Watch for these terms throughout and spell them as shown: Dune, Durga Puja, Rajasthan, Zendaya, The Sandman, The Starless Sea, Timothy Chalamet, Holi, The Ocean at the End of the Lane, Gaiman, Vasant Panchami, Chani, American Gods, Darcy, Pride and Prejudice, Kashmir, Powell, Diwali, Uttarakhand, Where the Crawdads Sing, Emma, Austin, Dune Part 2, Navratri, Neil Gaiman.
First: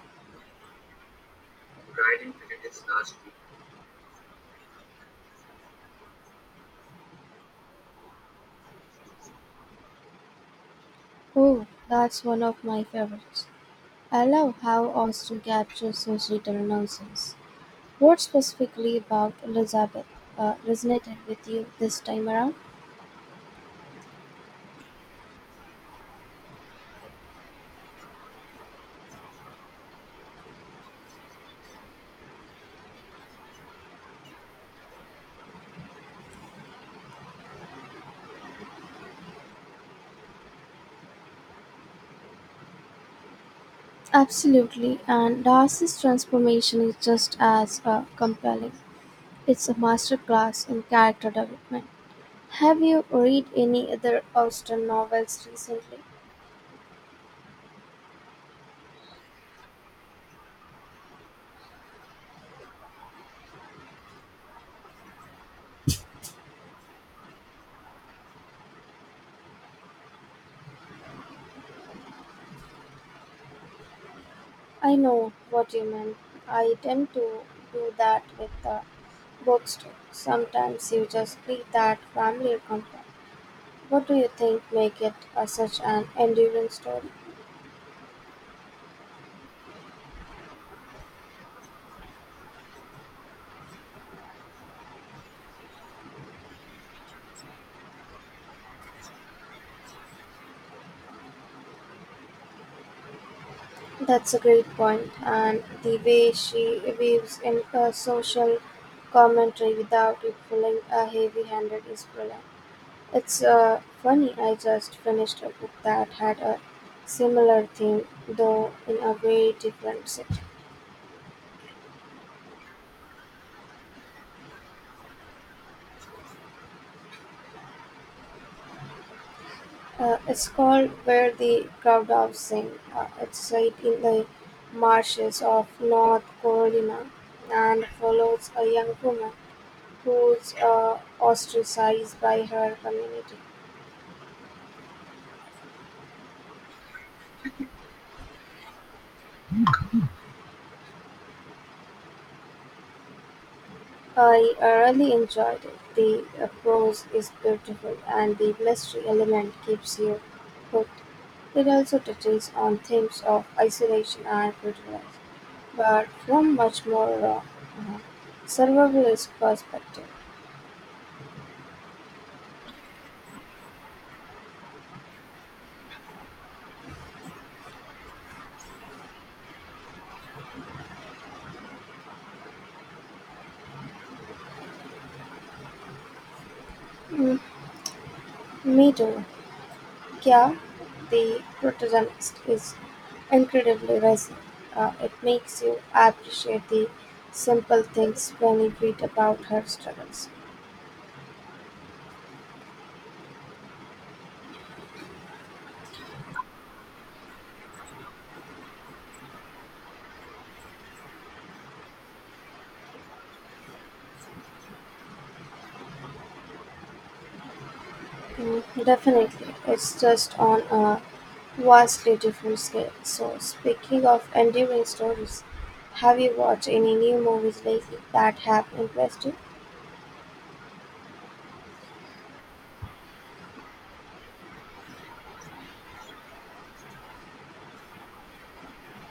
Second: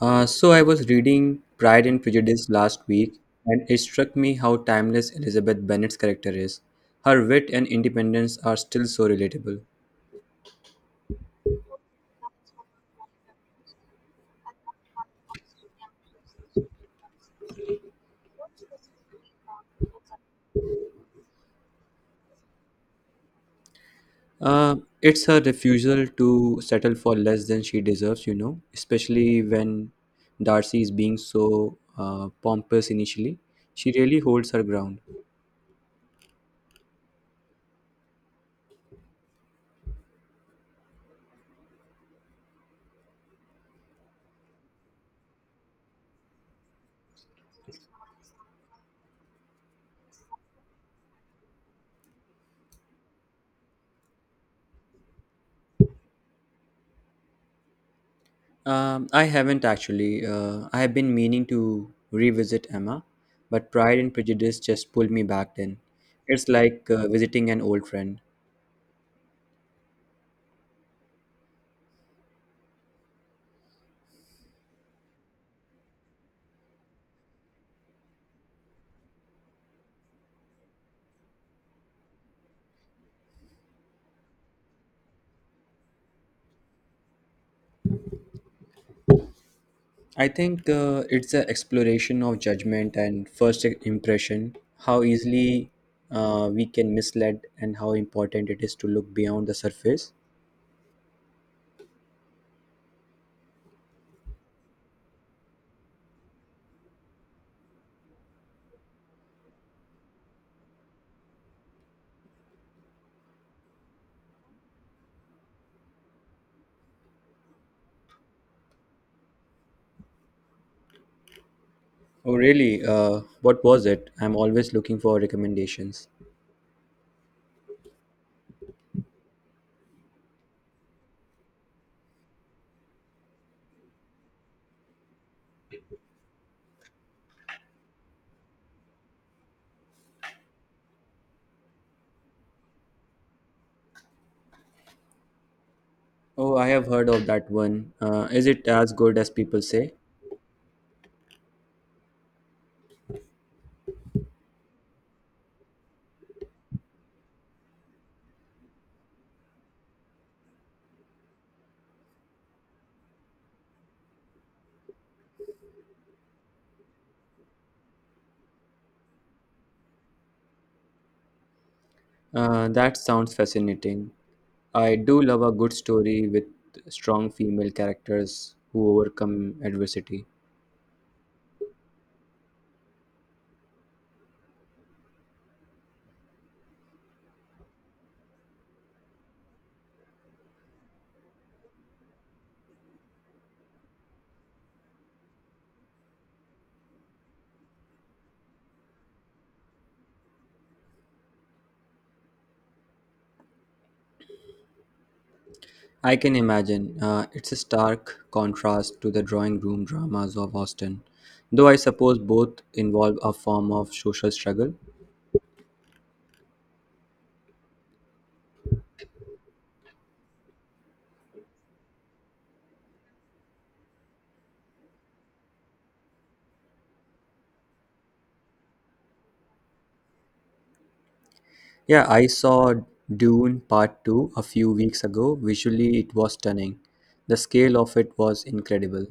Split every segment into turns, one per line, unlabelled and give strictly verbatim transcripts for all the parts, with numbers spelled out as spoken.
Uh, so I was reading Pride and Prejudice last week, and it struck me how timeless Elizabeth Bennet's character is. Her wit and independence are still so relatable.
Oh, that's one of my favorites. I love how Austen captures his little nonsense. What specifically about Elizabeth uh, resonated with you this time around?
Uh, it's her refusal to settle for less than she deserves, you know, especially when Darcy is being so uh, pompous initially. She really holds her ground.
Absolutely, and Darcy's transformation is just as uh, compelling. It's a masterclass in character development. Have you read any other Austen novels recently?
Um, I haven't actually. Uh, I have been meaning to revisit Emma, but Pride and Prejudice just pulled me back then. It's like uh, visiting an old friend.
I know what you mean. I tend to do that with the books too. Sometimes you just need that family comfort. What do you think make it a, such an enduring story?
I think uh, it's an exploration of judgment and first impression, how easily uh, we can mislead, and how important it is to look beyond the surface.
That's a great point, and the way she weaves in a social commentary without it feeling a heavy-handed is brilliant. It's uh, funny. I just finished a book that had a similar theme, though in a very different setting.
Oh, really? Uh, what was it? I'm always looking for recommendations.
Uh, it's called Where the Crawdads Sing. Uh, it's set in the marshes of North Carolina and follows a young woman who's uh, ostracized by her community.
Oh, I have heard of that one. Uh, is it as good as people say?
I uh, really enjoyed it. The uh, prose is beautiful and the mystery element keeps you hooked. It also touches on themes of isolation and prejudice, but from much more uh, uh, survivalist perspective.
Uh, that sounds fascinating. I do love a good story with strong female characters who overcome adversity.
Me too. Yeah, the protagonist, is incredibly racy; it makes you appreciate the simple things when you read about her struggles.
I can imagine. Uh, it's a stark contrast to the drawing room dramas of Austin, though I suppose both involve a form of social struggle.
Mm, definitely, it's just on a vastly different scale. So, speaking of enduring stories, have you watched any new movies lately that have impressed you?
Yeah, I saw Dune Part two a few weeks ago. Visually, it was stunning. The scale of it was incredible.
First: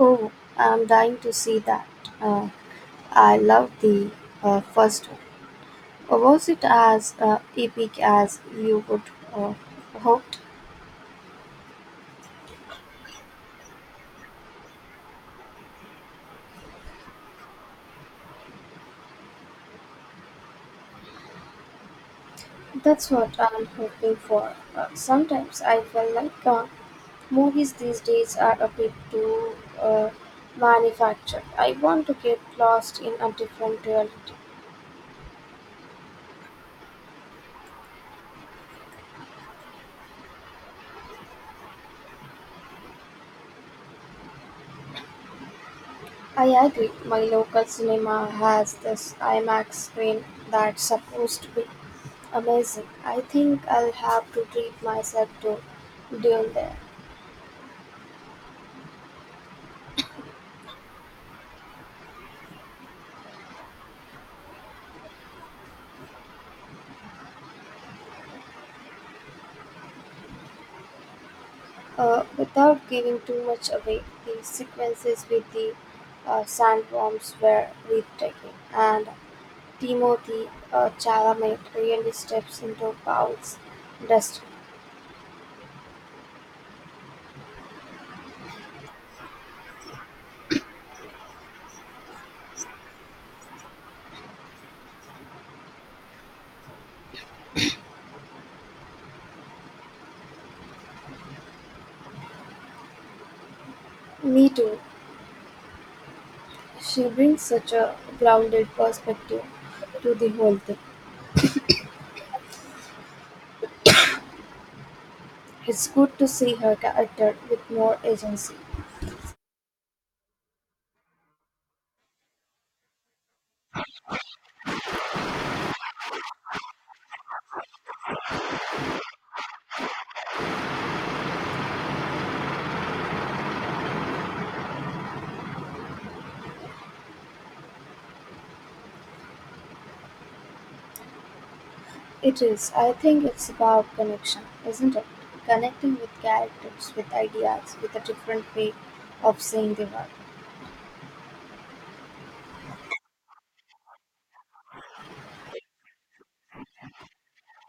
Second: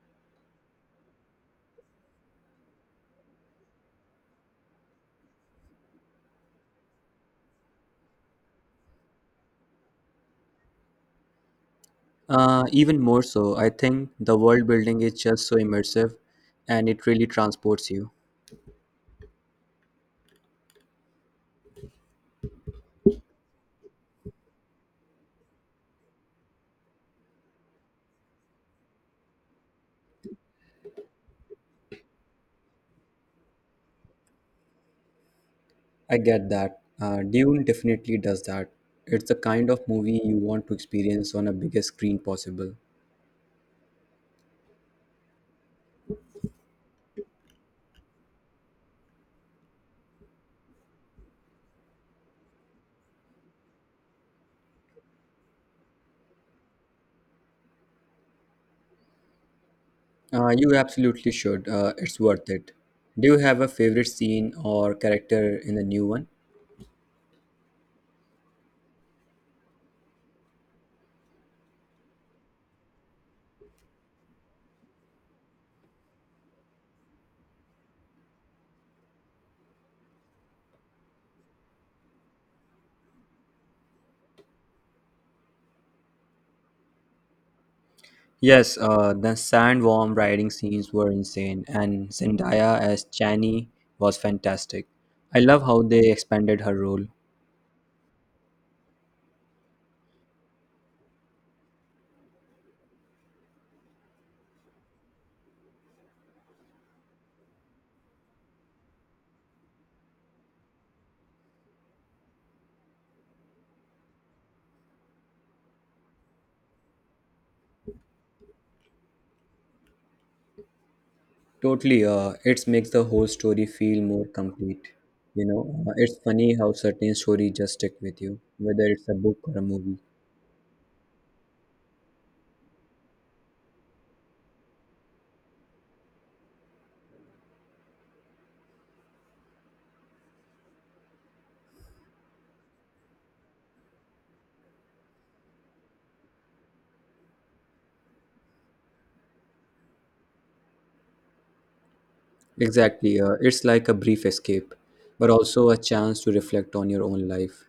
Oh, I'm dying to see that. Uh, I love the uh, first one. Or was it as uh, epic as you would uh, hoped?
Uh, even more so, I think the world building is just so immersive and it really transports you.
That's what I'm hoping for. Uh, sometimes I feel like uh, movies these days are a bit too uh, manufactured. I want to get lost in a different reality.
I get that. Uh, Dune definitely does that. It's the kind of movie you want to experience on a biggest screen possible.
I agree, my local cinema has this IMAX screen that's supposed to be amazing. I think I'll have to treat myself to Dune there.
Uh, you absolutely should. Uh, it's worth it. Do you have a favorite scene or character in the new one?
Uh, without giving too much away, the sequences with the uh, sandworms were breathtaking, and Timothy uh, Chalamet really steps into Powell's destiny.
Yes, uh, the sandworm riding scenes were insane, and Zendaya as Chani was fantastic. I love how they expanded her role.
Me too. She brings such a grounded perspective to the whole thing. It's good to see her character with more agency.
Totally, uh, it makes the whole story feel more complete. You know, uh, it's funny how certain stories just stick with you, whether it's a book or a movie.
It is. I think it's about connection, isn't it? Connecting with characters, with ideas, with a different way of seeing the world.
Exactly, uh, it's like a brief escape, but also a chance to reflect on your own life.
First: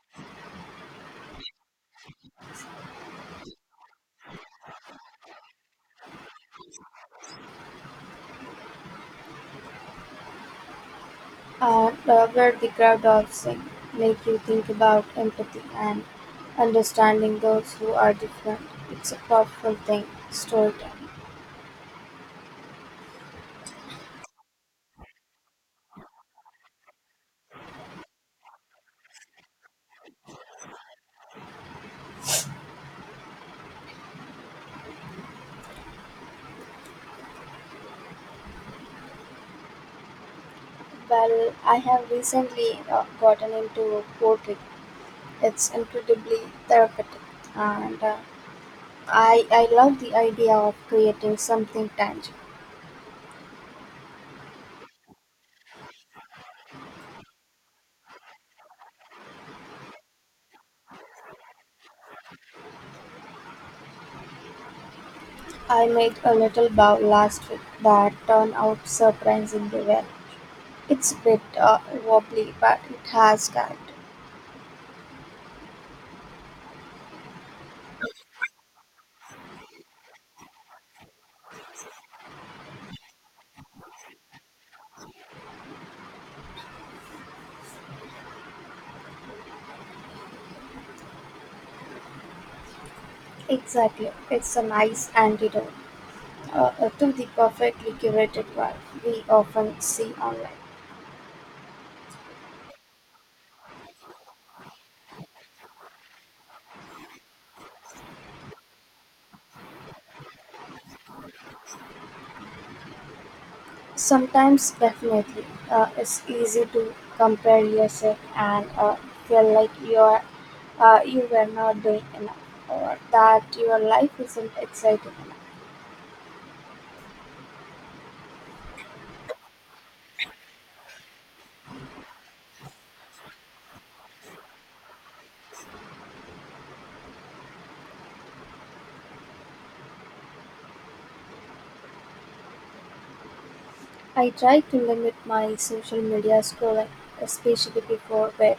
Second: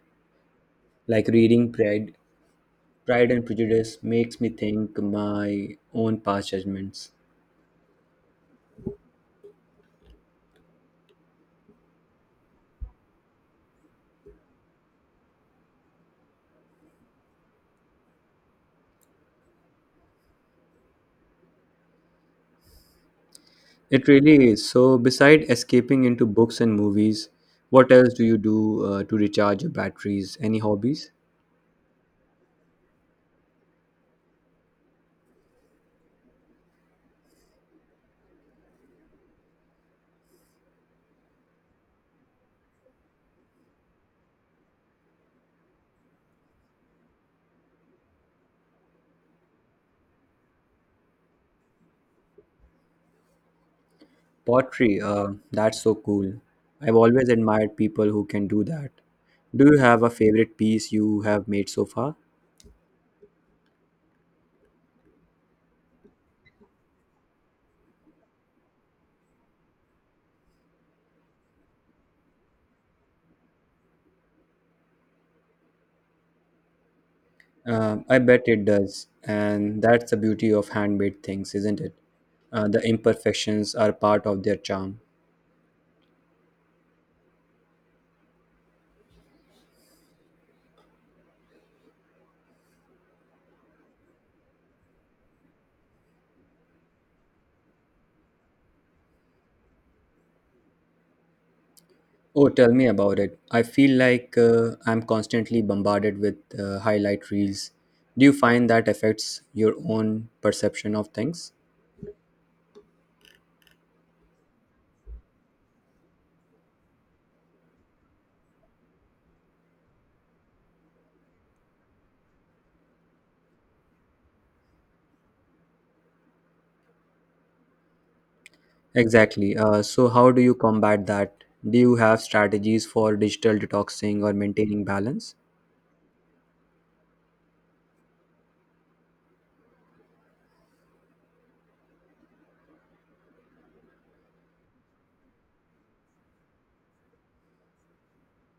Like reading Pride, Pride and Prejudice makes me think my own past judgments.
Uh, Robert the Crowd of Sing make you think about empathy and understanding those who are different. It's a powerful thing, storytelling.
It really is. So, beside escaping into books and movies, what else do you do uh, to recharge your batteries? Any hobbies?
Well, I have recently uh, gotten into poetry. It's incredibly therapeutic, and uh, I I love the idea of creating something tangible.
Pottery, uh, that's so cool. I've always admired people who can do that. Do you have a favorite piece you have made so far?
I made a little bow last week that turned out surprisingly well. It's a bit uh, wobbly, but it has guts.
Um, I bet it does. And that's the beauty of handmade things, isn't it? Uh, the imperfections are part of their charm.
Exactly. It's a nice antidote uh, uh, to the perfectly curated vibe we often see online.
Oh, tell me about it. I feel like uh, I'm constantly bombarded with uh, highlight reels. Do you find that affects your own perception of things?
Sometimes, definitely, uh, it's easy to compare yourself and uh, feel like you are uh, you were not doing enough or that your life isn't exciting. Enough.
Exactly. Uh, so, how do you combat that? Do you have strategies for digital detoxing or maintaining balance?
I try to limit my social media scrolling, especially before bed,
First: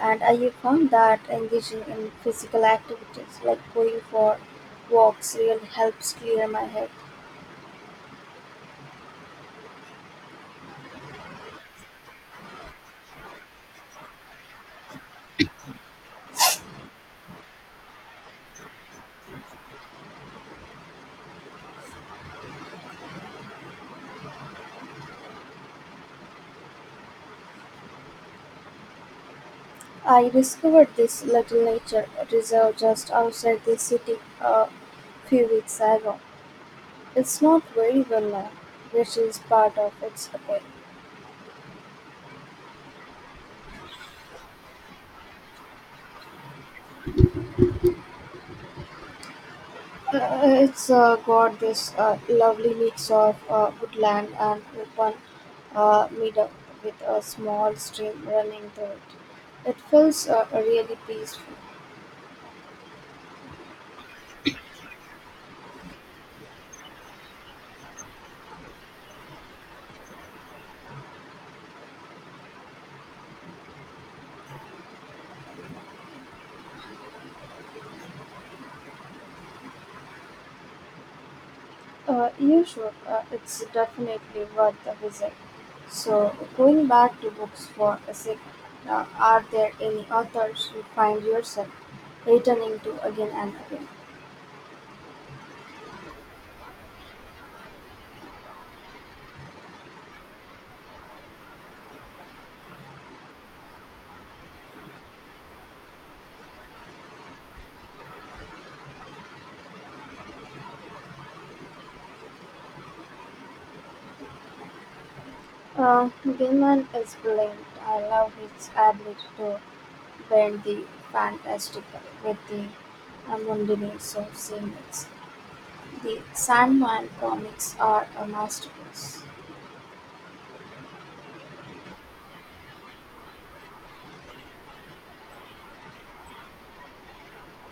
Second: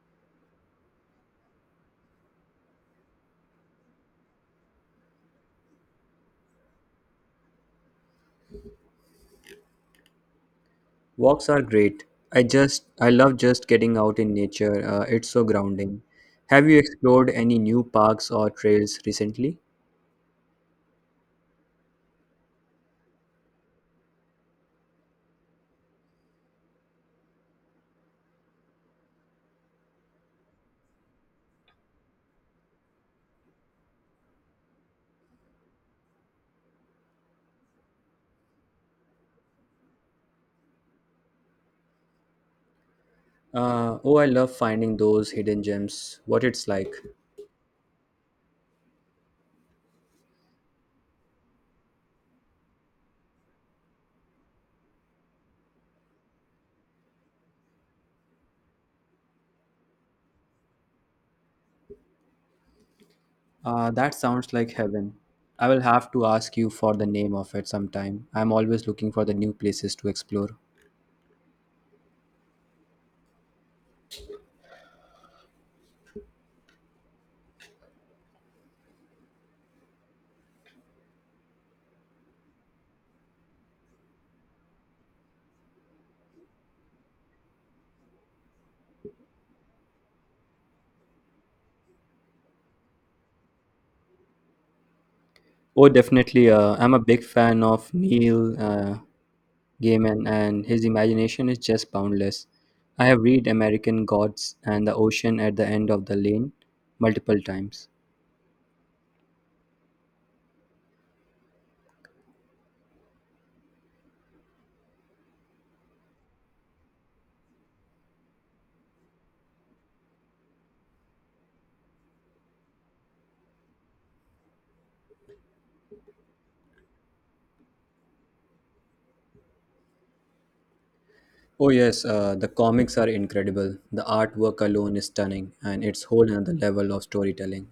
and I have found that engaging in physical activities like going for walks really helps clear my head.
Walks are great. I just, I love just getting out in nature. Uh, it's so grounding. Have you explored any new parks or trails recently?
I discovered this little nature reserve just outside the city a few weeks ago. It's not very well known, which is part of its appeal.
Uh, oh, I love finding those hidden gems. What it's like.
Uh, It's uh, got this uh, lovely mix of uh, woodland and open uh, meadow with a small stream running through it. It feels uh, really peaceful.
Uh, that sounds like heaven. I will have to ask you for the name of it sometime. I'm always looking for the new places to explore.
Uh, you should. Uh, it's definitely worth a visit. So, going back to books for a sec, uh, are there any authors you find yourself returning to again and again?
Oh, definitely. Uh, I'm a big fan of Neil uh, Gaiman, and his imagination is just boundless. I have read American Gods and The Ocean at the End of the Lane multiple times.
Uh, Gilman is brilliant. I love his ability to paired the Fantastical with the Amundineers of scenes, the Sandman comics are a masterpiece.
Oh, yes, uh, the comics are incredible. The artwork alone is stunning, and it's whole another level of storytelling.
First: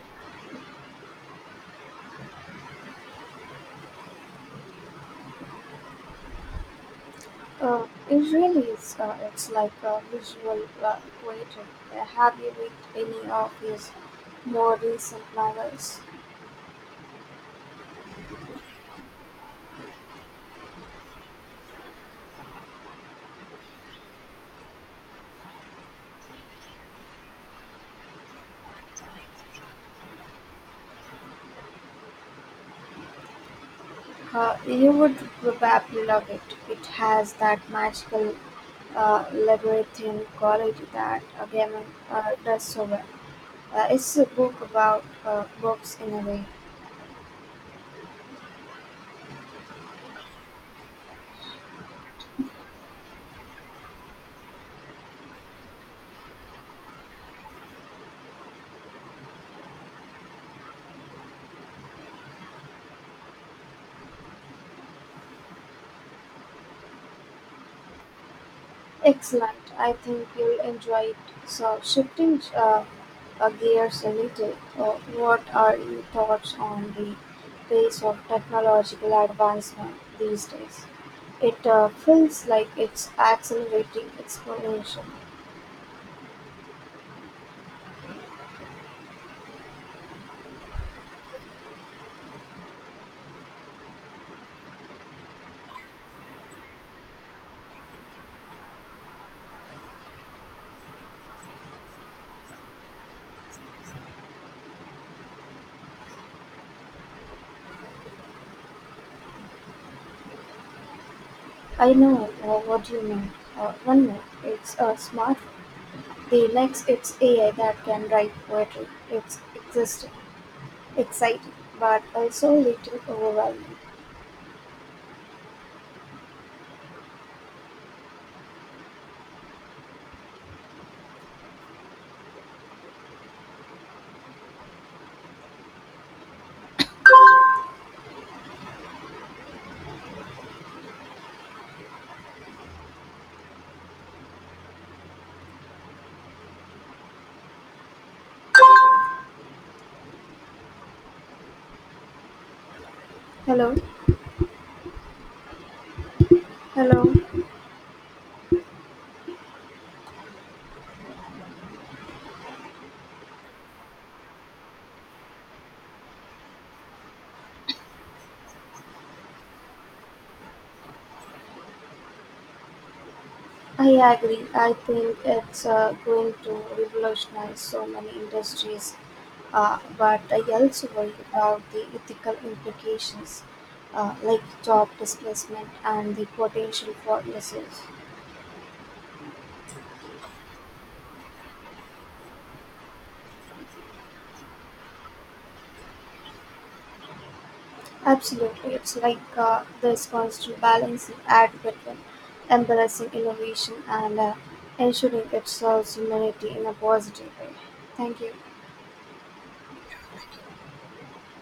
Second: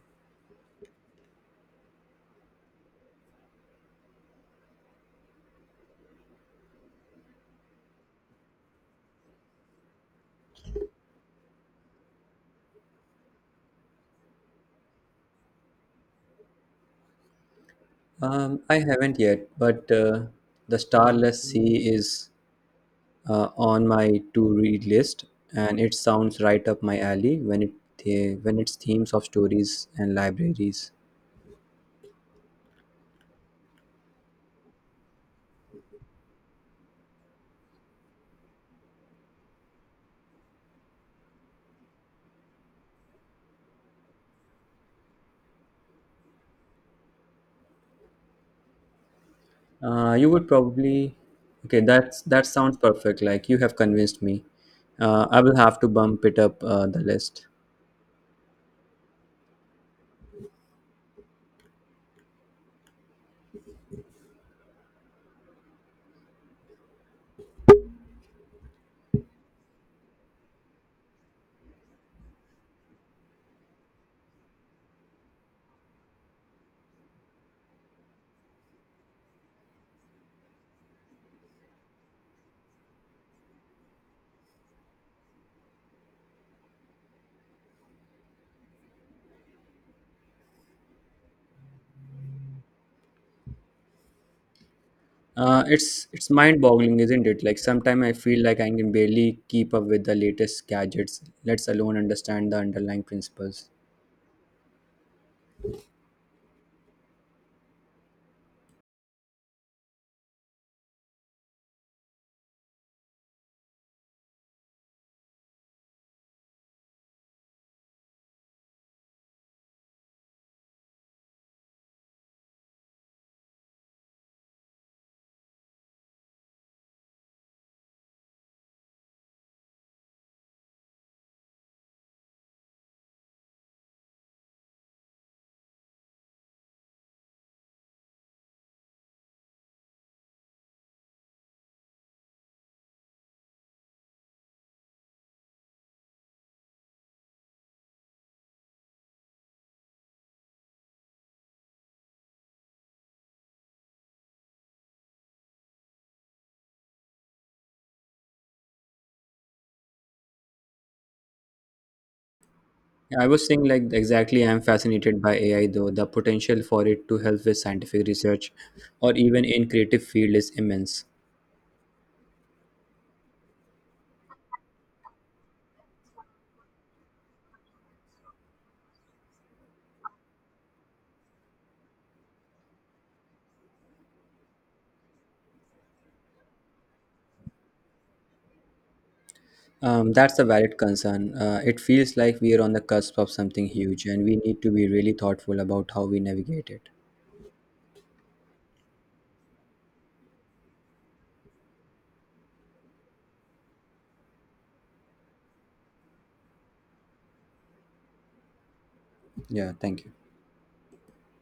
Uh, it really is. Uh, it's like a visual uh, poetry. Uh, Have you read any of his more recent novels?
Um, I haven't yet, but uh, The Starless Sea is uh, on my to read list, and it sounds right up my alley when, it, the when it's themes of stories and libraries.
Uh, you would probably love it. It has that magical uh, labyrinthine quality that uh, Gaiman uh, does so well. Uh, it's a book about uh, books in a way.
Uh, you would probably. Okay, that's that sounds perfect. Like you have convinced me. Uh, I will have to bump it up uh, the list.
Excellent. I think you'll enjoy it. So, shifting uh, uh, gears a little, uh, what are your thoughts on the pace of technological advancement these days? It uh, feels like it's accelerating exponentially.
Uh, it's it's mind-boggling, isn't it? Like sometimes I feel like I can barely keep up with the latest gadgets, let's alone understand the underlying principles.
I know uh, what you mean. Uh, one minute it's a smart, the next it's A I that can write poetry. It's existing, exciting, but also a little overwhelming. Hello, hello.
Yeah, I was saying like exactly I'm fascinated by A I though. The potential for it to help with scientific research or even in creative field is immense.
I agree. I think it's uh, going to revolutionize so many industries, uh, but I also worry about the ethical implications, uh, like job displacement and the potential for losses.
Um, that's a valid concern. Uh, it feels like we are on the cusp of something huge, and we need to be really thoughtful about how we navigate it.
Absolutely, it's like uh, this constant balancing act between embracing innovation and uh, ensuring it serves humanity in a positive way. Thank you.
Yeah, thank you.